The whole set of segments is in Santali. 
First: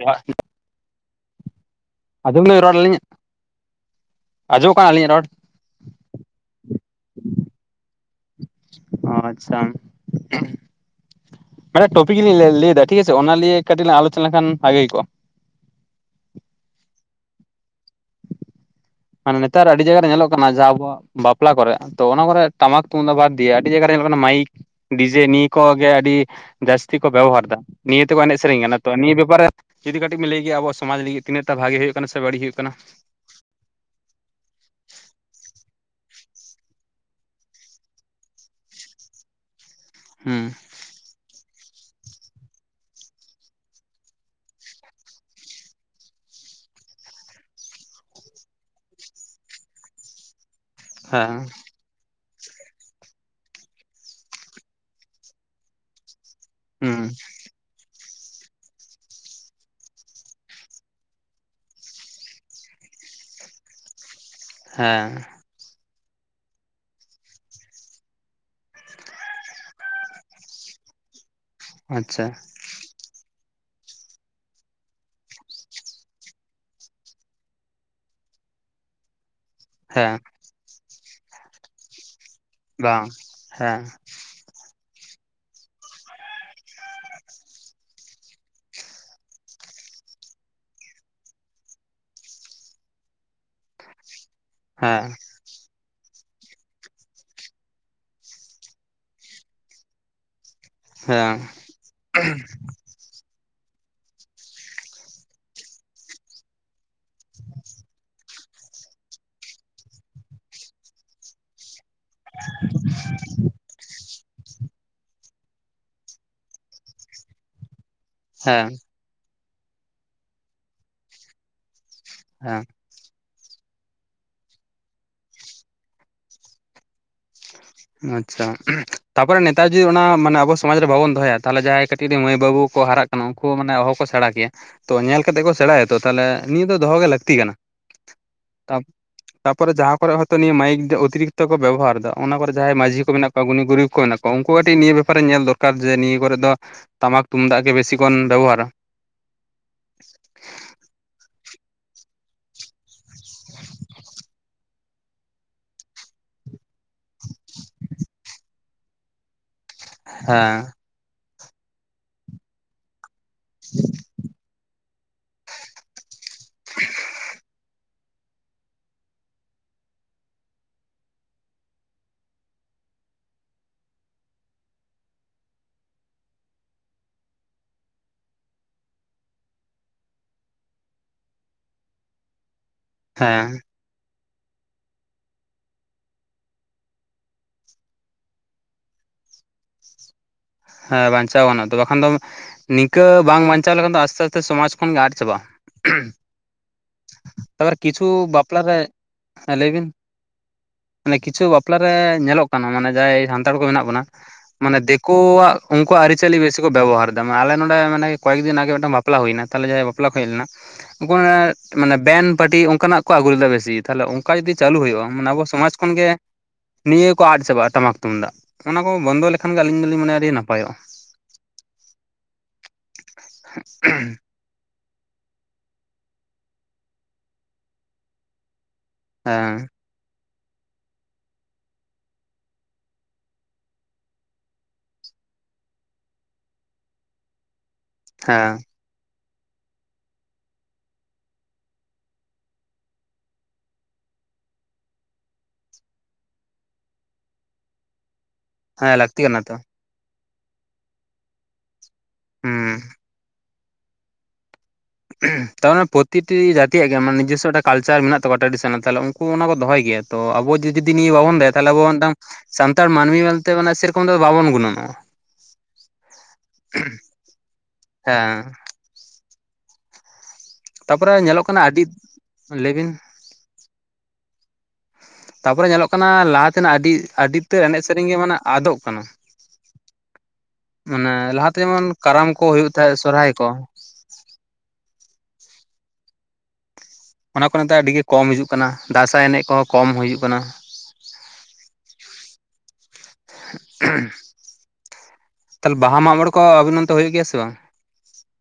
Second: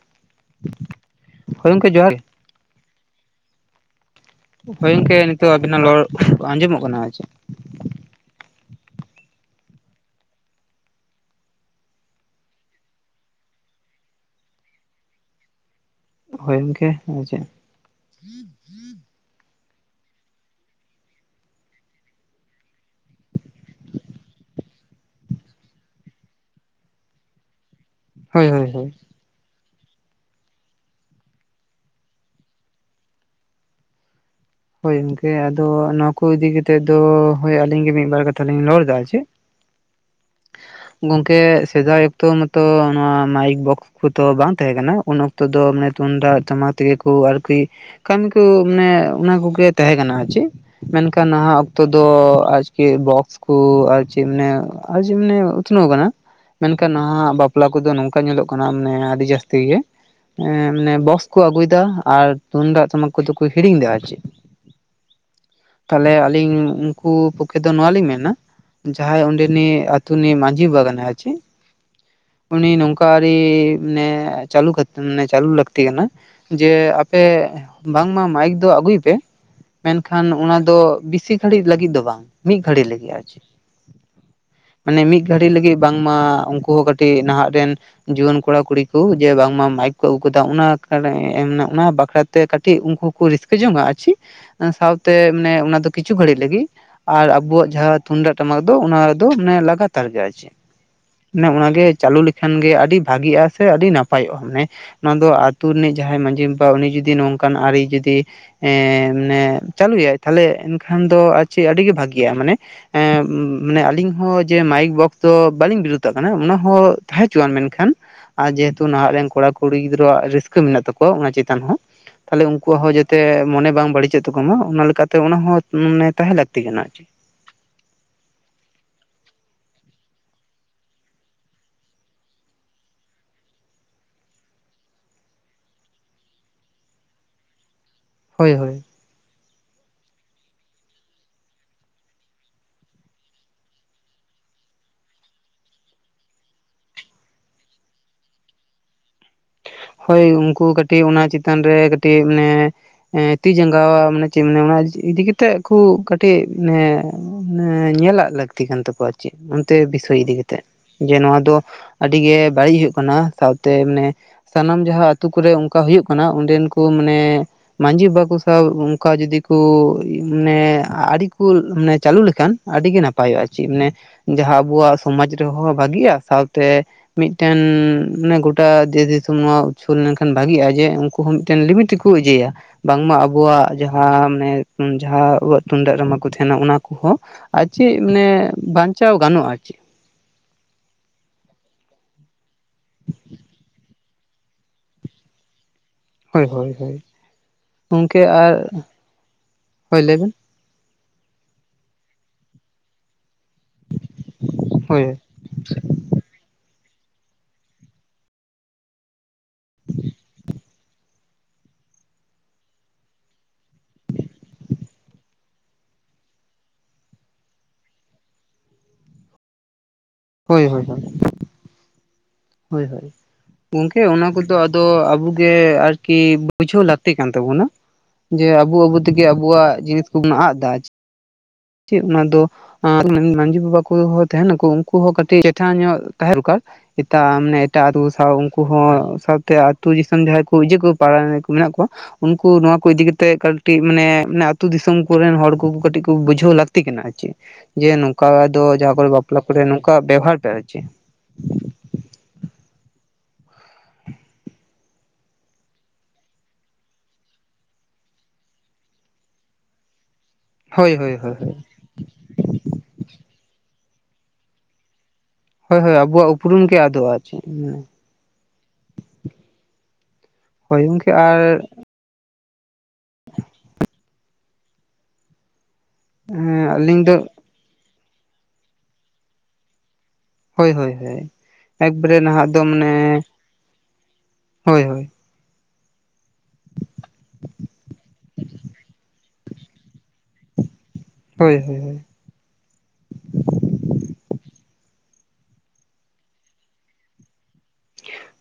ᱡᱟᱦᱟᱸ [inaudible] ᱦᱳᱭ ᱜᱚᱝᱠᱮ ᱡᱚᱦᱟᱨ᱾ ᱟᱫᱚᱞᱤᱧ ᱨᱚᱲ ᱞᱤᱧ [inaudible] ᱦᱳᱭ ᱜᱚᱝᱠᱮ ᱨᱚᱲ ᱱᱤᱛᱚᱜ ᱟᱵᱤᱱᱟᱜ ᱨᱚᱲ ᱟᱸᱡᱚᱢᱚᱜ ᱠᱟᱱᱟ ᱟᱨ ᱪᱮᱫ᱾ ᱚ ᱟᱪᱪᱷᱟ᱾ ᱢᱤᱫᱴᱟᱝ ᱴᱚᱯᱤᱠ ᱞᱤᱧ ᱞᱟᱹᱭᱫᱟ ᱴᱷᱤᱠ ᱟᱪᱷᱮ ᱚᱱᱟ ᱞᱤᱭᱮ ᱠᱟᱹᱴᱤᱡ ᱞᱟᱝ ᱟᱞᱚᱪᱚᱱᱟ ᱞᱮᱠᱷᱟᱱ ᱵᱷᱟᱜᱮ ᱠᱚᱜ-ᱟ᱾ ᱦᱳᱭ ᱜᱚᱝᱠᱮ ᱟᱨ ᱪᱮᱫ᱾ [unintelligible] ᱢᱟᱱᱮ ᱱᱮᱛᱟᱨ ᱟᱰᱤ ᱡᱟᱭᱜᱟ ᱨᱮ ᱧᱮᱞᱚᱜ ᱠᱟᱱᱟ ᱡᱟ ᱟᱵᱚᱣᱟᱜ᱾ ᱵᱟᱯᱞᱟ ᱠᱚᱨᱮ ᱛᱚ ᱚᱱᱟ ᱠᱚᱨᱮ ᱛᱟᱢᱟᱠ ᱛᱩᱢᱫᱟᱜ ᱵᱟᱫ ᱫᱤᱭᱮ ᱟᱹᱰᱤ ᱡᱟᱭᱜᱟ ᱨᱮ ᱧᱮᱞᱚᱜ ᱠᱟᱱᱟ ᱢᱟᱭᱤᱠ, ᱰᱤᱡᱮ ᱱᱤᱭᱟᱹ ᱠᱚᱜᱮ ᱟᱹᱰᱤ ᱡᱟᱥᱛᱤ ᱠᱚ ᱵᱮᱵᱚᱦᱟᱨ ᱫᱟ ᱱᱤᱭᱟᱹ ᱛᱮᱠᱚ ᱮᱱᱮᱡ ᱦᱳᱭ ᱥᱮᱨᱮᱧ ᱦᱳᱭ ᱠᱟᱱᱟ ᱦᱳᱭ ᱛᱚ ᱱᱤᱭᱟᱹ ᱵᱮᱯᱟᱨ ᱨᱮᱼᱼ ᱡᱩᱫᱤ ᱠᱟᱹᱴᱤᱡ ᱵᱤᱱ ᱞᱟᱹᱭᱠᱮᱭᱟ ᱟᱵᱚᱣᱟᱜ ᱥᱚᱢᱟᱡᱽ ᱞᱟᱜᱤᱫ ᱛᱤᱱᱟᱹᱜ ᱴᱟ ᱵᱷᱟᱜᱮ ᱦᱩᱭᱩᱜ ᱠᱟᱱᱟ ᱥᱮ ᱵᱟᱹᱲᱤᱡ ᱦᱩᱭᱩᱜ ᱠᱟᱱᱟ᱾ ᱦᱳᱭ ᱜᱚᱝᱠᱮ ᱟᱫᱚ ᱱᱚᱣᱟ ᱠᱚ ᱤᱫᱤ ᱠᱟᱛᱮᱫ ᱫᱚ ᱦᱳᱭ ᱟᱹᱞᱤᱧ ᱜᱮ ᱢᱤᱫ ᱵᱟᱨ ᱠᱟᱛᱷᱟ ᱞᱤᱧ ᱨᱚᱲ ᱫᱟ ᱪᱮᱜ᱾ [unintelligible] ᱦᱩᱸ ᱜᱚᱝᱠᱮ ᱥᱮᱫᱟᱭ ᱚᱠᱛᱚ ᱢᱟᱛᱚ ᱱᱚᱣᱟ ᱢᱟᱭᱤᱠ ᱵᱚᱠᱥᱼᱼ ᱠᱩ ᱛᱚ ᱵᱟᱝ ᱛᱟᱦᱮᱸ ᱠᱟᱱᱟ ᱩᱱ ᱚᱠᱛᱚ ᱫᱚ ᱢᱟᱱᱮ ᱛᱩᱢᱫᱟᱜ ᱴᱟᱢᱟᱠ ᱛᱮᱜᱮ ᱠᱩ ᱟᱨᱠᱤ ᱾ ᱠᱟᱹᱢᱤ ᱠᱚ ᱢᱟᱱᱮ ᱩᱱᱟ ᱠᱚᱜᱮ ᱛᱟᱦᱮᱸ ᱠᱟᱱᱟ ᱟᱨ ᱪᱮ ᱢᱮᱱᱠᱷᱟᱱ ᱦᱮᱸ ᱱᱟᱦᱟᱜ ᱛᱚ ᱫᱚ ᱟᱨ ᱟᱡᱠᱮ ᱵᱚᱠᱥ ᱠᱩ ᱟᱨ ᱪᱮᱫ ᱢᱟᱱᱮ ᱟᱨ ᱡᱮ ᱢᱟᱱᱮ ᱩᱛᱱᱟᱹᱣ ᱠᱟᱱᱟ ᱾ ᱢᱮᱱᱠᱷᱟᱱ ᱦᱩᱸ ᱱᱟᱦᱟᱜ ᱵᱟᱯᱞᱟ ᱠᱚᱫᱚ ᱱᱩᱝᱠᱟ ᱧᱮᱞᱚᱜ ᱠᱟᱱᱟ ᱢᱟᱱᱮ ᱟᱹᱰᱤ ᱡᱟᱹᱥᱛᱤ ᱜᱮ ᱾ ᱮᱻ ᱢᱟᱱᱮ ᱵᱚᱠᱥ ᱠᱚ ᱟᱹᱜᱩᱭᱮᱫᱟ ᱟᱨ ᱛᱩᱢᱫᱟᱜ ᱴᱟᱢᱟᱠ ᱠᱚᱫᱚ ᱠᱚ ᱦᱤᱲᱤᱧ ᱫᱟ ᱟᱨ ᱪᱮ ᱾ ᱦᱮᱸ ᱛᱟᱦᱞᱮ ᱟᱹᱞᱤᱧ ᱩᱱᱠᱩ ᱯᱚᱠᱠᱷᱮ ᱫᱚ ᱱᱚᱣᱟ ᱞᱤᱧ ᱢᱮᱱᱟ ᱡᱟᱦᱟᱸᱭ ᱚᱸᱰᱮᱱᱤᱡ ᱟᱹᱛᱩ ᱱᱤᱡ ᱢᱟᱺᱡᱷᱤ ᱵᱟᱰᱱᱟᱭ ᱪᱮ ᱟᱪᱪᱷᱟ, ᱩᱱᱤ ᱱᱚᱝᱠᱟ ᱟᱨᱤ ᱢᱟᱱᱮ ᱪᱟᱞᱩ ᱠᱟᱛ ᱢᱟᱱᱮ ᱪᱟᱞᱩ ᱞᱟᱹᱠᱛᱤ ᱠᱟᱱᱟ ᱾ ᱡᱮ ᱟᱯᱮ ᱵᱟᱝᱢᱟ ᱢᱟᱭᱤᱠ ᱫᱚ ᱟᱹᱜᱩᱭ ᱯᱮ ᱾ ᱦᱮᱸ ᱢᱮᱱᱠᱷᱟᱱ ᱚᱱᱟ ᱫᱚ ᱵᱮᱥᱤ ᱜᱷᱟᱹᱲᱤᱡ ᱞᱟᱹᱜᱤᱫ ᱫᱚ ᱵᱟᱝ ᱢᱤᱫ ᱜᱷᱟᱹᱲᱤᱡ ᱵᱟᱝ ᱞᱟᱹᱜᱤᱫ ᱟᱨ ᱪᱮᱫ ᱾ ᱦᱮᱸ ᱢᱟᱱᱮ ᱢᱤᱫ ᱜᱷᱟᱹᱲᱤᱡ ᱞᱟᱹᱜᱤᱫ ᱵᱟᱝᱢᱟ ᱩᱱᱠᱩ ᱦᱚᱸ ᱠᱟᱹᱴᱤᱡ ᱱᱟᱦᱟᱜ ᱨᱮᱱ ᱾ ᱡᱩᱣᱟᱹᱱ ᱠᱚᱲᱟ ᱠᱩᱲᱤ ᱠᱚ ᱡᱮ ᱵᱟᱝᱢᱟ ᱢᱟᱭᱤᱠ ᱠᱚ ᱟᱹᱜᱩ ᱠᱟᱫᱟ ᱩᱱᱟ ᱟᱠᱟᱲᱟᱨᱮ ᱮᱢ ᱱᱟᱜ ᱩᱱᱟ ᱵᱟᱠᱷᱨᱟᱛ ᱾ ᱛᱮ ᱠᱟᱹᱴᱤᱡ ᱩᱱᱠᱩ ᱠᱩ ᱨᱟᱹᱥᱠᱟᱹ ᱡᱚᱝ-ᱟ ᱟᱨ ᱪᱤ ᱦᱮᱸ ᱥᱟᱶᱛᱮ ᱢᱟᱱᱮ ᱚᱱᱟ ᱫᱚ ᱠᱤᱪᱷᱩ ᱜᱷᱟᱹᱲᱤᱡ ᱞᱟᱹᱜᱤᱫ ᱾ ᱟᱨ ᱟᱵᱩᱣᱟᱜ ᱡᱟᱦᱟᱸ ᱛᱩᱢᱫᱟᱜ ᱴᱟᱢᱟᱠ ᱫᱚ ᱚᱱᱟ ᱫᱚ ᱢᱟᱱᱮ ᱞᱟᱜᱟᱛᱟᱨ ᱜᱮ ᱟᱨ ᱪᱮ ᱦᱮᱸ ᱚᱱᱮ ᱩᱱᱟᱜᱮ ᱾ ᱪᱟᱹᱞᱩ ᱞᱮᱠᱷᱟᱱ ᱜᱮ ᱟᱹᱰᱤ ᱵᱷᱟᱜᱤᱜ-ᱟ ᱥᱮ ᱟᱹᱰᱤ ᱱᱟᱯᱟᱭᱚᱜ-ᱟ ᱢᱟᱱᱮ ᱱᱚᱣᱟ ᱫᱚ ᱟᱹᱛᱩ ᱨᱤᱱᱤᱡ ᱡᱟᱦᱟᱸᱭ ᱢᱟᱺᱡᱷᱤ ᱾ ᱵᱟ ᱩᱱᱤ ᱡᱩᱫᱤ ᱱᱚᱝᱠᱟᱱ ᱟᱹᱨᱤ ᱡᱩᱫᱤ ᱮᱸᱻ ᱱᱮ ᱪᱟᱹᱞᱩᱭᱟᱭ ᱛᱷᱟᱞᱮ ᱮᱱᱠᱷᱟᱱ ᱫᱚ ᱟᱨ ᱪᱮᱜ ᱟᱹᱰᱤᱜᱤ ᱵᱷᱟᱜᱤᱼᱟ ᱢᱟᱱᱮ ᱮᱻ ᱢᱟᱱᱮ ᱟᱹᱞᱤᱧ ᱦᱚᱸ ᱡᱮ ᱢᱟᱭᱤᱠ ᱵᱚᱠᱛᱚ ᱵᱟᱞᱤᱧ ᱵᱤᱨᱩᱫᱟᱜ ᱠᱟᱱᱟ ᱚᱱᱟ ᱦᱚᱸ ᱛᱟᱦᱮᱸ ᱦᱚᱪᱩᱣᱟᱱ ᱢᱮᱱᱠᱷᱟᱱ ᱟᱸ ᱦᱮᱸ ᱡᱮᱦᱮᱛᱩ ᱱᱟᱦᱟᱜ ᱨᱮᱱ ᱠᱩᱲᱟ ᱠᱩᱲᱤ ᱜᱤᱫᱽᱨᱟᱹᱣᱟᱜ ᱨᱟᱹᱥᱠᱟᱹ ᱢᱮᱱᱟᱜ ᱛᱟᱠᱚᱣᱟ ᱚᱱᱟ ᱪᱮᱛᱟᱱ ᱦᱚᱸ ᱾ ᱛᱷᱟᱞᱮ ᱦᱮᱸ ᱩᱱᱠᱩᱣᱟᱜ ᱦᱚᱸ ᱡᱟᱛᱮ ᱢᱚᱱᱮ ᱵᱟᱝ ᱵᱟᱹᱲᱤᱡ ᱾ ᱪᱮᱜ ᱛᱟᱠᱚᱢᱟ ᱩᱱᱟ ᱞᱮᱠᱟᱛᱮ ᱩᱱᱟ ᱦᱚᱸ ᱢᱟᱱᱮ ᱛᱟᱦᱮᱸ ᱞᱟᱹᱠᱛᱤ ᱠᱟᱱᱟ ᱟᱨ ᱪᱤ ᱾ ᱟᱪᱪᱷᱟ ᱛᱟᱯᱚᱨᱮ ᱱᱮᱛᱟᱨ ᱡᱩᱫᱤ ᱚᱱᱟ ᱢᱟᱱᱮ ᱟᱵᱚ ᱥᱚᱢᱟᱡ ᱨᱮ ᱵᱟᱵᱩᱱ ᱫᱚᱦᱚᱭᱟ ᱛᱟᱦᱟᱞᱮ ᱡᱟᱦᱟᱸᱭ ᱠᱟᱹᱴᱤᱡ ᱠᱟᱹᱴᱤᱡ ᱢᱟᱹᱭ ᱵᱟᱹᱵᱩ ᱠᱚ ᱦᱟᱨᱟᱜ ᱠᱟᱱᱟ ᱩᱱᱠᱩ ᱦᱚᱸ ᱢᱟᱱᱮ ᱚᱦᱚ ᱠᱚ ᱥᱮᱬᱟ ᱠᱮᱭᱟ ᱾ ᱛᱚ ᱧᱮᱞ ᱠᱟᱛᱮᱜ ᱠᱚ ᱥᱮᱬᱟᱭᱟᱛᱚ ᱛᱟᱦᱞᱮ ᱱᱤᱭᱟᱹ ᱫᱚ ᱫᱚᱦᱚ ᱜᱮ ᱞᱟᱹᱠᱛᱤ ᱠᱟᱱᱟ ᱦᱳᱭ ᱦᱳᱭ ᱾ ᱛᱟᱯᱚᱨᱮ ᱡᱟᱦᱟᱸ ᱠᱚᱨᱮ ᱦᱚᱭᱛᱳ ᱱᱤᱭᱟᱹ ᱢᱟᱭᱤᱠ ᱚᱛᱤᱨᱤᱠᱛᱚ ᱠᱚ ᱵᱮᱵᱚᱦᱟᱨᱫᱟ ᱚᱱᱟ ᱠᱚᱨᱮ ᱾ ᱡᱟᱦᱟᱸᱭ ᱢᱟᱹᱡᱷᱤ ᱠᱚ ᱢᱮᱱᱟᱜ ᱠᱚᱣᱟ ᱜᱩᱱᱤ ᱜᱩᱨᱤᱵᱽ ᱠᱚ ᱢᱮᱱᱟᱜ ᱠᱚᱣᱟ ᱩᱱᱠᱩ ᱠᱟᱹᱴᱤᱡ ᱱᱤᱭᱟᱹ ᱵᱮᱯᱟᱨᱮ ᱧᱮᱞ ᱫᱚᱨᱠᱟᱨ ᱡᱮ ᱱᱤᱭᱟᱹ ᱠᱚᱨᱮᱜ ᱫᱚ ᱾ ᱴᱟᱢᱟᱠ ᱛᱩᱢᱫᱟᱜ ᱜᱮ ᱵᱮᱥᱤ ᱠᱷᱚᱱ ᱵᱮᱵᱚᱦᱟᱨᱟ ᱾ ᱦᱳᱭ ᱩᱱᱠᱩ ᱠᱟᱹᱴᱤᱡ ᱩᱱᱟ ᱪᱮᱛᱟᱱᱨᱮ ᱠᱟᱹᱴᱤᱡ ᱢᱟᱱᱮ ᱮᱸ ᱛᱤ ᱡᱟᱸᱜᱟ ᱢᱟᱱᱮ [unintelligible] ᱤᱫᱤ ᱠᱟᱛᱮᱜ ᱾ ᱠᱩᱜ ᱠᱟᱹᱴᱤᱜ ᱢᱟᱱᱮ ᱧᱮᱞᱟᱜ ᱞᱟᱹᱠᱛᱤ ᱠᱟᱱ ᱛᱟᱠᱚᱣᱟ ᱪᱮᱜ ᱛᱮ ᱵᱤᱥᱚᱭ ᱤᱫᱤ ᱠᱟᱛᱮᱜ ᱦᱮᱸ ᱡᱮ ᱱᱚᱣᱟ ᱫᱚ ᱟᱹᱰᱤ ᱜᱮ ᱵᱟᱹᱲᱤᱡ ᱦᱩᱭᱩᱜ ᱠᱟᱱᱟ ᱥᱟᱶᱛᱮ ᱢᱟᱱᱮ ᱥᱟᱱᱟᱢ ᱡᱟᱦᱟᱸ ᱟᱛᱳ ᱠᱚᱨᱮ ᱚᱝᱠᱟ ᱦᱩᱭᱩᱜ ᱠᱟᱱᱟᱸ ᱚᱸᱰᱮᱱ ᱠᱩ ᱢᱟᱱᱮ ᱾ ᱢᱟᱹᱡᱷᱤ ᱵᱟ ᱠᱩ ᱥᱟᱶ ᱚᱝᱠᱟ ᱡᱩᱫᱤ ᱠᱩ ᱢᱟᱱᱮ ᱟᱲᱤ ᱠᱩ ᱢᱟᱱᱮ ᱪᱟᱞᱩ ᱞᱮᱠᱷᱟᱱ ᱾ ᱟᱹᱰᱤ ᱜᱮ ᱱᱟᱯᱟᱭᱚᱜᱼᱟ ᱪᱮᱜ ᱢᱟᱱᱮ ᱡᱟᱦᱟ ᱟᱵᱚᱣᱟᱜ ᱥᱚᱢᱟᱡᱽ ᱨᱮᱦᱚᱸ ᱵᱷᱟᱜᱤᱜᱼᱟ ᱥᱟᱶᱛᱮ ᱢᱤᱫᱴᱮᱱ ᱢᱟᱱᱮ ᱜᱚᱴᱟ [unintelligible] ᱱᱚᱣᱟ ᱩᱪᱷᱟᱹᱱ ᱞᱮᱱᱠᱷᱟᱡ ᱵᱷᱟᱜᱤᱜᱼᱟ ᱡᱮ ᱩᱱᱠᱩ ᱦᱚᱸ ᱢᱤᱫᱴᱮᱱ ᱞᱤᱢᱤᱴ ᱨᱮᱠᱚ ᱤᱡᱮᱭᱟ ᱵᱟᱝ ᱢᱟ ᱦᱮᱸ ᱟᱵᱚᱣᱟᱜ ᱾ ᱡᱟᱦᱟᱸ ᱢᱟᱱᱮ ᱡᱟᱦᱟᱸ ᱩᱣᱟᱜ ᱛᱩᱢᱫᱟᱜ ᱨᱮᱢᱟ ᱠᱚ ᱛᱟᱦᱮᱱᱟ ᱚᱱᱟ ᱠᱚᱦᱚᱸ᱾ ᱟᱨ ᱪᱮᱜ ᱢᱟᱱᱮ ᱵᱟᱧᱪᱟᱣ ᱜᱟᱱᱚᱜᱼᱟ ᱟᱨ ᱪᱮᱜ᱾ ᱦᱮᱸ ᱵᱟᱧᱪᱟᱣ ᱜᱟᱱᱚᱜᱼᱟ ᱛᱚ ᱵᱟᱠᱷᱟᱱ ᱫᱚ ᱱᱤᱝᱠᱟᱹ ᱵᱟᱝ ᱵᱟᱧᱪᱟᱣ ᱞᱮᱠᱷᱟᱱ ᱫᱚ ᱟᱥᱛᱮ - ᱟᱥᱛᱮ ᱥᱚᱢᱟᱡᱽ ᱠᱷᱚᱱ ᱜᱮ ᱟᱫ ᱪᱟᱵᱟᱜᱼᱟ ᱦᱳᱭ ᱦᱳᱭ ᱦᱳᱭ ᱾ ᱟᱵᱟᱨ ᱠᱤᱪᱷᱩ ᱜᱚᱝᱠᱮ ᱵᱟᱯᱞᱟ ᱟᱨ ᱨᱮᱜ ᱞᱟᱹᱭ ᱵᱤᱱ ᱾ ᱦᱳᱭ ᱵᱮᱱ ᱢᱟᱱᱮ ᱠᱤᱪᱷᱩ ᱵᱟᱯᱞᱟᱨᱮ ᱧᱮᱞᱚᱜ ᱠᱟᱱᱟ ᱢᱟᱱᱮ ᱡᱟᱦᱟᱸᱭ ᱥᱟᱱᱛᱟᱲ ᱠᱚ ᱢᱮᱱᱟᱜ ᱵᱚᱱᱟ ᱢᱟᱱᱮ ᱦᱳᱭ ᱫᱮᱠᱩᱣᱟᱜ ᱾ ᱩᱱᱠᱩᱣᱟᱜ ᱟᱹᱨᱤ - ᱪᱟᱹᱞᱤ ᱵᱤᱥᱤ ᱠᱚ ᱵᱮᱵᱚᱦᱟᱨ ᱫᱟ ᱢᱟᱱᱮ ᱟᱞᱮ ᱱᱚᱰᱮ ᱢᱟᱱᱮ ᱠᱚᱭᱮᱠ ᱫᱤᱱ ᱟᱜᱮ ᱢᱤᱫᱴᱟᱝ ᱵᱟᱯᱞᱟ ᱦᱩᱭᱱᱟ ᱾ ᱛᱟᱦᱞᱮ ᱡᱟᱦᱟᱸᱭ ᱵᱟᱯᱞᱟ ᱠᱚ ᱦᱮᱡ ᱞᱮᱱᱟ? ᱩᱱᱠᱩ ᱚᱱᱮ ᱢᱟᱱᱮ ᱵᱮᱱ ᱯᱟᱴᱤ ᱚᱝᱠᱟ ᱱᱟᱜ ᱠᱚ ᱟᱜᱩ ᱞᱮᱫᱟ ᱵᱮᱥᱤ ᱛᱟᱦᱞᱮ ᱚᱝᱠᱟ ᱡᱩᱫᱤ ᱪᱟᱞᱩ ᱦᱩᱭᱩᱜᱼᱟ ᱢᱟᱱᱮ ᱟᱵᱚ ᱥᱚᱢᱟᱡᱽ ᱠᱷᱚᱱ ᱜᱮ ᱱᱤᱭᱟᱹ ᱠᱚ ᱟᱫ ᱪᱟᱵᱟᱜᱼᱟ ᱴᱟᱢᱟᱠ ᱛᱩᱢᱫᱟᱜ ᱚᱱᱟ ᱠᱚ ᱵᱚᱱᱫᱚ ᱞᱮᱠᱷᱟᱱ ᱜᱮ ᱟᱞᱤᱧ ᱢᱟᱞᱤᱧ ᱢᱚᱱᱮᱭᱟ ᱟᱰᱤ ᱱᱟᱯ ᱦᱳᱭ ᱦᱳᱭ ᱦᱳᱭ ᱦᱳᱭ ᱦᱳᱭ ᱜᱚᱝᱠᱮ ᱚᱱᱟ ᱠᱚ ᱫᱚ ᱟᱵᱩ ᱜᱮ ᱟᱨᱠᱤ ᱵᱩᱡᱷᱟᱹᱣ ᱞᱟᱹᱛᱤ ᱠᱟᱱ ᱛᱟᱵᱩᱱᱟ ᱡᱮ ᱟᱵᱩ - ᱟᱵᱩ ᱫᱚ ᱛᱮᱜᱮ ᱦᱮᱸ ᱟᱵᱚᱣᱟᱜ ᱡᱤᱱᱤᱥ ᱠᱚᱵᱚᱱ ᱟᱜ ᱮᱫᱟ ᱪᱮᱜ ᱚᱱᱟ ᱫᱚ ᱦᱟᱸ ᱢᱟᱹᱡᱷᱤ ᱵᱟᱵᱟ ᱠᱚᱦᱚᱸ ᱛᱟᱦᱮᱸᱱᱟᱠᱚ ᱩᱱᱠᱩ ᱦᱚᱸ ᱠᱟᱹᱴᱤᱜ ᱪᱮᱴᱷᱟ ᱧᱚᱜ ᱛᱟᱦᱮᱸ ᱫᱚᱨᱠᱟᱨ᱾ ᱛᱟ ᱢᱟᱱᱮ ᱮᱴᱟᱜ ᱟᱛᱩ ᱥᱟᱶ ᱦᱮᱸ ᱩᱱᱠᱩ ᱦᱚᱸ ᱥᱟᱶᱛᱮ ᱟᱛᱩ ᱫᱤᱥᱚᱢ ᱡᱟᱦᱟᱸᱭ ᱠᱚ ᱤᱡᱟᱹᱜ ᱠᱚ ᱯᱟᱲᱟᱣ ᱧᱚᱜ ᱠᱚ ᱢᱮᱱᱟᱜ ᱠᱚᱣᱟ᱾ ᱩᱱᱠᱩ ᱱᱚᱣᱟ ᱠᱚ ᱤᱫᱤ ᱠᱟᱛᱮᱜ ᱠᱟᱹᱴᱤᱡ ᱢᱟᱱᱮ ᱟᱹᱛᱩ ᱫᱤᱥᱚᱢ ᱠᱚᱨᱮᱱ ᱦᱚᱲ ᱠᱚ ᱠᱟᱹᱴᱤᱡ ᱠᱚ ᱵᱩᱡᱷᱟᱹᱣ ᱞᱟᱹᱠᱛᱤ ᱠᱟᱱᱟ ᱟᱨ ᱪᱮᱫ ᱡᱮ ᱱᱚᱝᱠᱟ ᱫᱚ ᱦᱮᱸ ᱡᱟᱦᱟᱸ ᱠᱚᱨᱮ ᱞᱟᱹᱠᱛᱤ ᱠᱟᱱᱟ ᱵᱟᱯᱞᱟ ᱛᱚ ᱠᱚᱨᱮ ᱱᱚᱝᱠᱟ ᱵᱮᱵᱚᱦᱟᱨ ᱴᱟ ᱫᱚ ᱪᱮᱫ ᱾ ᱦᱩᱸ ᱛᱟᱨ ᱢᱟᱱᱮ ᱯᱨᱚᱛᱤ ᱴᱤ ᱜᱮ ᱡᱟᱹᱛᱤᱭᱟᱜ ᱜᱮ ᱢᱟᱱᱮ ᱱᱤᱡᱤᱥᱚ ᱴᱟ ᱠᱟᱞᱪᱟᱨ ᱢᱮᱱᱟᱜ ᱛᱟᱠᱚᱣᱟ ᱴᱨᱟᱰᱤᱥᱚᱱᱟᱞ ᱛᱟᱦᱞᱮ ᱩᱱᱠᱩ ᱩᱱᱠᱩ ᱚᱱᱟ ᱠᱚ ᱫᱚᱦᱚᱭ ᱜᱮᱭᱟ ᱛᱚ ᱟᱵᱩᱡ ᱡᱩᱫᱤ ᱦᱳᱭ ᱦᱳᱭ ᱱᱤᱭᱟᱹ ᱦᱳᱭ ᱵᱟᱵᱚᱱ ᱫᱚᱦᱚᱭᱟ ᱛᱟᱦᱞᱮ ᱟᱵᱚ ᱢᱤᱫᱴᱟᱱ ᱥᱟᱱᱛᱟᱲ ᱢᱟᱹᱱᱢᱤ ᱢᱮᱱ ᱛᱮ ᱢᱟᱱᱮ ᱥᱮᱨᱚᱠᱚᱢ ᱫᱚ ᱵᱟᱵᱚᱱ ᱜᱩᱱᱚᱹᱱᱚᱜᱼᱟ᱾ ᱦᱳᱭ ᱦᱳᱭ ᱟᱵᱚᱣᱟᱜ ᱩᱯᱨᱩᱢ ᱜᱮ ᱟᱫᱚᱜᱼᱟ ᱟᱨ ᱪᱮᱫ ᱦᱮᱸ ᱦᱮᱸ ᱜᱚᱝᱠᱮ ᱛᱟᱯᱚᱨᱮ ᱟᱨ ᱧᱮᱞᱚᱜ ᱠᱟᱱᱟ ᱟᱹᱰᱤᱫ ᱞᱟᱹᱭ ᱵᱤᱱ [inaudible] ᱛᱟᱯᱚᱨᱮ ᱧᱮᱞᱚᱜ ᱠᱟᱱᱟ ᱞᱟᱦᱟ ᱛᱮᱱᱟᱜ ᱟᱹᱰᱤ ᱟᱹᱞᱤᱧ ᱫᱚ ᱟᱹᱰᱤ ᱛᱮ ᱮᱱᱮᱡ ᱥᱮᱨᱮᱧ ᱜᱮ ᱢᱟᱱᱮ ᱟᱫᱚᱜ ᱠᱟᱱᱟ᱾ ᱦᱳᱭ ᱦᱳᱭ ᱢᱟᱱᱮ ᱦᱳᱭ ᱞᱟᱦᱟ ᱛᱮ ᱡᱮᱢᱚᱱ ᱮᱠᱵᱟᱨᱮ ᱠᱟᱨᱟᱢ ᱠᱚ ᱱᱟᱦᱟᱜ ᱫᱚ ᱦᱩᱭᱩᱜ ᱛᱟᱦᱮᱸᱜ ᱢᱟᱱᱮ ᱥᱚᱨᱦᱟᱭ ᱠᱚ᱾ ᱦᱳᱭ ᱦᱳᱭ ᱚᱱᱟ ᱠᱚᱨᱮ ᱫᱚ ᱟᱹᱰᱤ ᱜᱮ ᱠᱚᱢ ᱦᱤᱡᱩᱜ ᱠᱟᱱᱟ ᱫᱟᱸᱥᱟᱭ ᱮᱱᱮᱡ ᱠᱚᱦᱚᱸ ᱠᱚᱢ ᱦᱩᱭᱩᱜ ᱠᱟᱱᱟ᱾ ᱦᱳᱭ ᱦᱳᱭ ᱦᱳᱭ [inaudible] ᱛᱟᱦᱞᱮ ᱵᱟᱦᱟ ᱢᱟᱜ ᱢᱚᱬᱮ ᱠᱚ ᱚᱵᱤᱱ ᱚᱱᱛᱮ ᱦᱩᱭᱩᱜ ᱜᱮᱭᱟ ᱥᱮ ᱵᱟᱝᱟ?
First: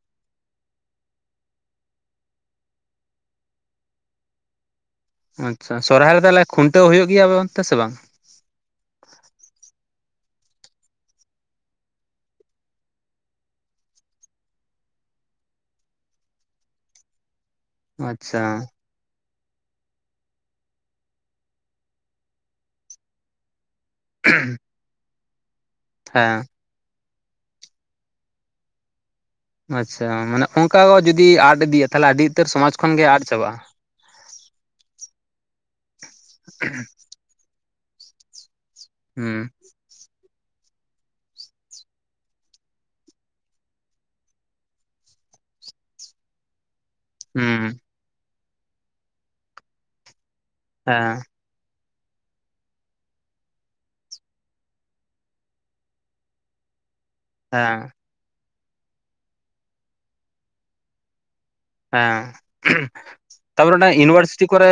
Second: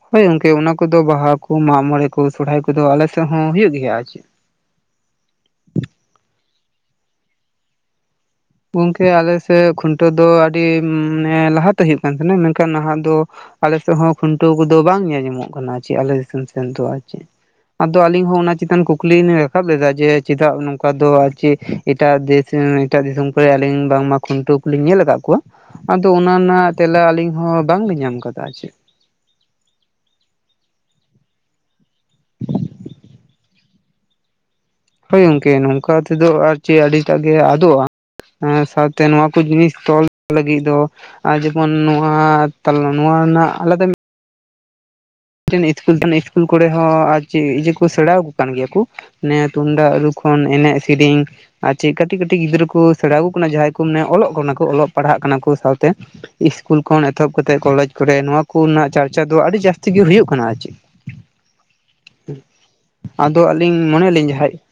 ᱦᱳᱭ ᱜᱚᱝᱠᱮ ᱚᱱᱟ ᱠᱚᱫᱚ ᱵᱟᱦᱟ ᱠᱚ ᱢᱟᱜ ᱢᱚᱬᱮ ᱠᱚ ᱥᱚᱨᱦᱟᱭ ᱠᱚᱫᱚ ᱟᱞᱮ ᱥᱮᱜ ᱦᱚᱸ ᱦᱩᱭᱩᱜ ᱜᱮᱭᱟ ᱟᱨ ᱪᱮᱫ᱾ ᱟᱪᱪᱷᱟ ᱥᱚᱨᱦᱟᱭ ᱨᱮᱫᱚ ᱛᱟᱦᱞᱮ ᱠᱷᱩᱱᱴᱟᱹᱣ ᱦᱩᱭᱩᱜ ᱜᱮᱭᱟ ᱟᱵᱮ ᱚᱱᱛᱮ ᱥᱮ ᱵᱟᱝᱟ? ᱜᱚᱝᱠᱮ ᱟᱞᱮ ᱥᱮᱜ ᱠᱷᱩᱱᱴᱟᱹᱣ ᱫᱚ ᱟᱹᱰᱤ ᱢᱟᱱᱮ ᱞᱟᱦᱟᱛᱮ ᱦᱩᱭᱩᱜ ᱠᱟᱱ ᱛᱟᱦᱮᱱᱟ ᱢᱮᱱᱠᱷᱟᱱ ᱱᱟᱦᱟᱜ ᱫᱚ ᱟᱞᱮ ᱥᱮᱜ ᱦᱚᱸ ᱠᱷᱩᱱᱴᱟᱹᱣ ᱠᱚᱫᱚ ᱵᱟᱝ ᱧᱮᱞ ᱧᱟᱢᱚᱜ ᱠᱟᱱᱟ ᱟᱨ ᱪᱮᱜ ᱟᱞᱮ ᱫᱤᱥᱚᱢ ᱥᱮᱱ ᱫᱚ ᱟᱨ ᱪᱮᱫ ᱟᱫᱚ ᱟᱹᱞᱤᱧ ᱦᱚᱸ ᱟᱪᱪᱷᱟ ᱚᱱᱟ ᱪᱮᱛᱟᱱ ᱠᱩᱠᱞᱤ [unintelligible] [unintelligible] ᱞᱮᱫᱟ ᱡᱮ ᱪᱮᱫᱟᱜ ᱱᱚᱝᱠᱟ ᱫᱚ ᱟᱨ ᱪᱮ ᱮᱴᱟᱜ ᱫᱮᱥ ᱮᱸ ᱮᱴᱟᱜ ᱫᱤᱥᱚᱢ ᱠᱚᱭᱟᱜ ᱟᱹᱞᱤᱧ ᱵᱟᱝ ᱢᱟ ᱠᱷᱩᱱᱴᱟᱹᱣ ᱠᱚ ᱞᱤᱧ ᱧᱮᱞ ᱟᱠᱟᱜ ᱠᱚᱣᱟ ᱟᱫᱚ ᱚᱱᱟ ᱦᱮᱸ ᱨᱮᱱᱟᱜ ᱛᱮᱞᱟ ᱟᱹᱞᱤᱧ ᱦᱚᱸ ᱵᱟᱝ ᱞᱤᱧ ᱧᱟᱢ ᱟᱠᱟᱫᱟ ᱟᱨ ᱪᱮᱜ ᱟᱪᱪᱷᱟ ᱢᱟᱱᱮ ᱚᱱᱠᱟ ᱠᱚ ᱡᱩᱫᱤ ᱟᱫ ᱤᱫᱤᱜᱼᱟ ᱛᱟᱦᱚᱞᱮ ᱟᱹᱰᱤ ᱩᱛᱟᱹᱨ ᱥᱚᱢᱟᱡ ᱠᱷᱚᱱ ᱜᱮ ᱟᱫ ᱪᱟᱵᱟᱜᱼᱟ᱾ ᱦᱳᱭ ᱜᱚᱝᱠᱮ ᱱᱚᱝᱠᱟ ᱛᱮᱫᱚ ᱟᱨ ᱪᱮᱫ ᱟᱹᱰᱤᱴᱟᱜ ᱜᱮ ᱟᱫᱚᱜᱼᱟ᱾ ᱥᱟᱶᱛᱮ ᱱᱚᱣᱟ ᱠᱚ ᱦᱩᱸ ᱡᱤᱱᱤᱥ ᱛᱚᱞ ᱞᱟᱹᱜᱤᱫ ᱫᱚ ᱟᱨ ᱡᱮᱢᱚᱱ ᱱᱚᱣᱟ ᱱᱚᱣᱟ [unintelligible] ᱛᱟᱞᱟ ᱱᱚᱣᱟ ᱨᱮᱱᱟᱜ ᱟᱞᱮ ᱫᱚ [inaudible] ᱤᱥᱠᱩᱞ [inaudible] ᱤᱥᱠᱩᱞ ᱠᱚᱨᱮ ᱦᱚᱸ ᱟᱨ ᱠᱤ ᱤᱭᱟ. ᱦᱩᱸ ᱠᱚ ᱥᱮᱲᱟ ᱣᱟᱠᱚ ᱠᱟᱱ ᱜᱮᱭᱟ ᱠᱚ ᱚᱱᱮ ᱛᱩᱢᱫᱟᱜᱩ ᱨᱩ ᱠᱷᱚᱱ ᱮᱱᱮᱡ ᱥᱤᱨᱤᱧ᱾ ᱦᱮᱸ ᱟᱨ ᱪᱮᱫ ᱠᱟᱹᱴᱤᱡ ᱠᱟᱹᱴᱤᱡ ᱜᱤᱫᱽᱨᱟᱹ ᱠᱚ ᱥᱮᱬᱟ ᱣᱟᱠᱚ ᱠᱟᱱᱟ ᱡᱟᱦᱟᱸᱭ ᱠᱚ ᱢᱟᱱᱮ ᱚᱞᱚᱜ ᱠᱟᱱᱟ ᱠᱚ ᱚᱞᱚᱜ ᱯᱟᱲᱦᱟᱜ ᱠᱟᱱᱟ ᱠᱚ ᱥᱟᱶᱛᱮ ᱤᱥᱠᱩᱞ ᱠᱷᱚᱱ ᱮᱛᱚᱦᱚᱵ ᱠᱟᱛᱮᱫ ᱠᱚᱞᱮᱡ ᱦᱮᱸ ᱠᱚᱨᱮ ᱱᱚᱣᱟ ᱠᱚᱨᱮᱱᱟᱜ ᱪᱟᱨᱪᱟ ᱫᱚ ᱟᱹᱰᱤ ᱡᱟᱥᱛᱤ ᱜᱮ ᱦᱩᱭᱩᱜ ᱠᱟᱱᱟ ᱟᱨ ᱪᱮᱫ ᱦᱮᱸ ᱟᱫᱚ ᱟᱹᱞᱤᱧ ᱛᱟᱯᱚᱨᱮ ᱚᱱᱟ ᱢᱚᱱᱮᱭᱟᱞᱤᱧ ᱤᱭᱩᱱᱤᱵᱷᱟᱨᱥᱤᱴᱤ ᱡᱟᱦᱟᱸᱭ ᱠᱚᱨᱮ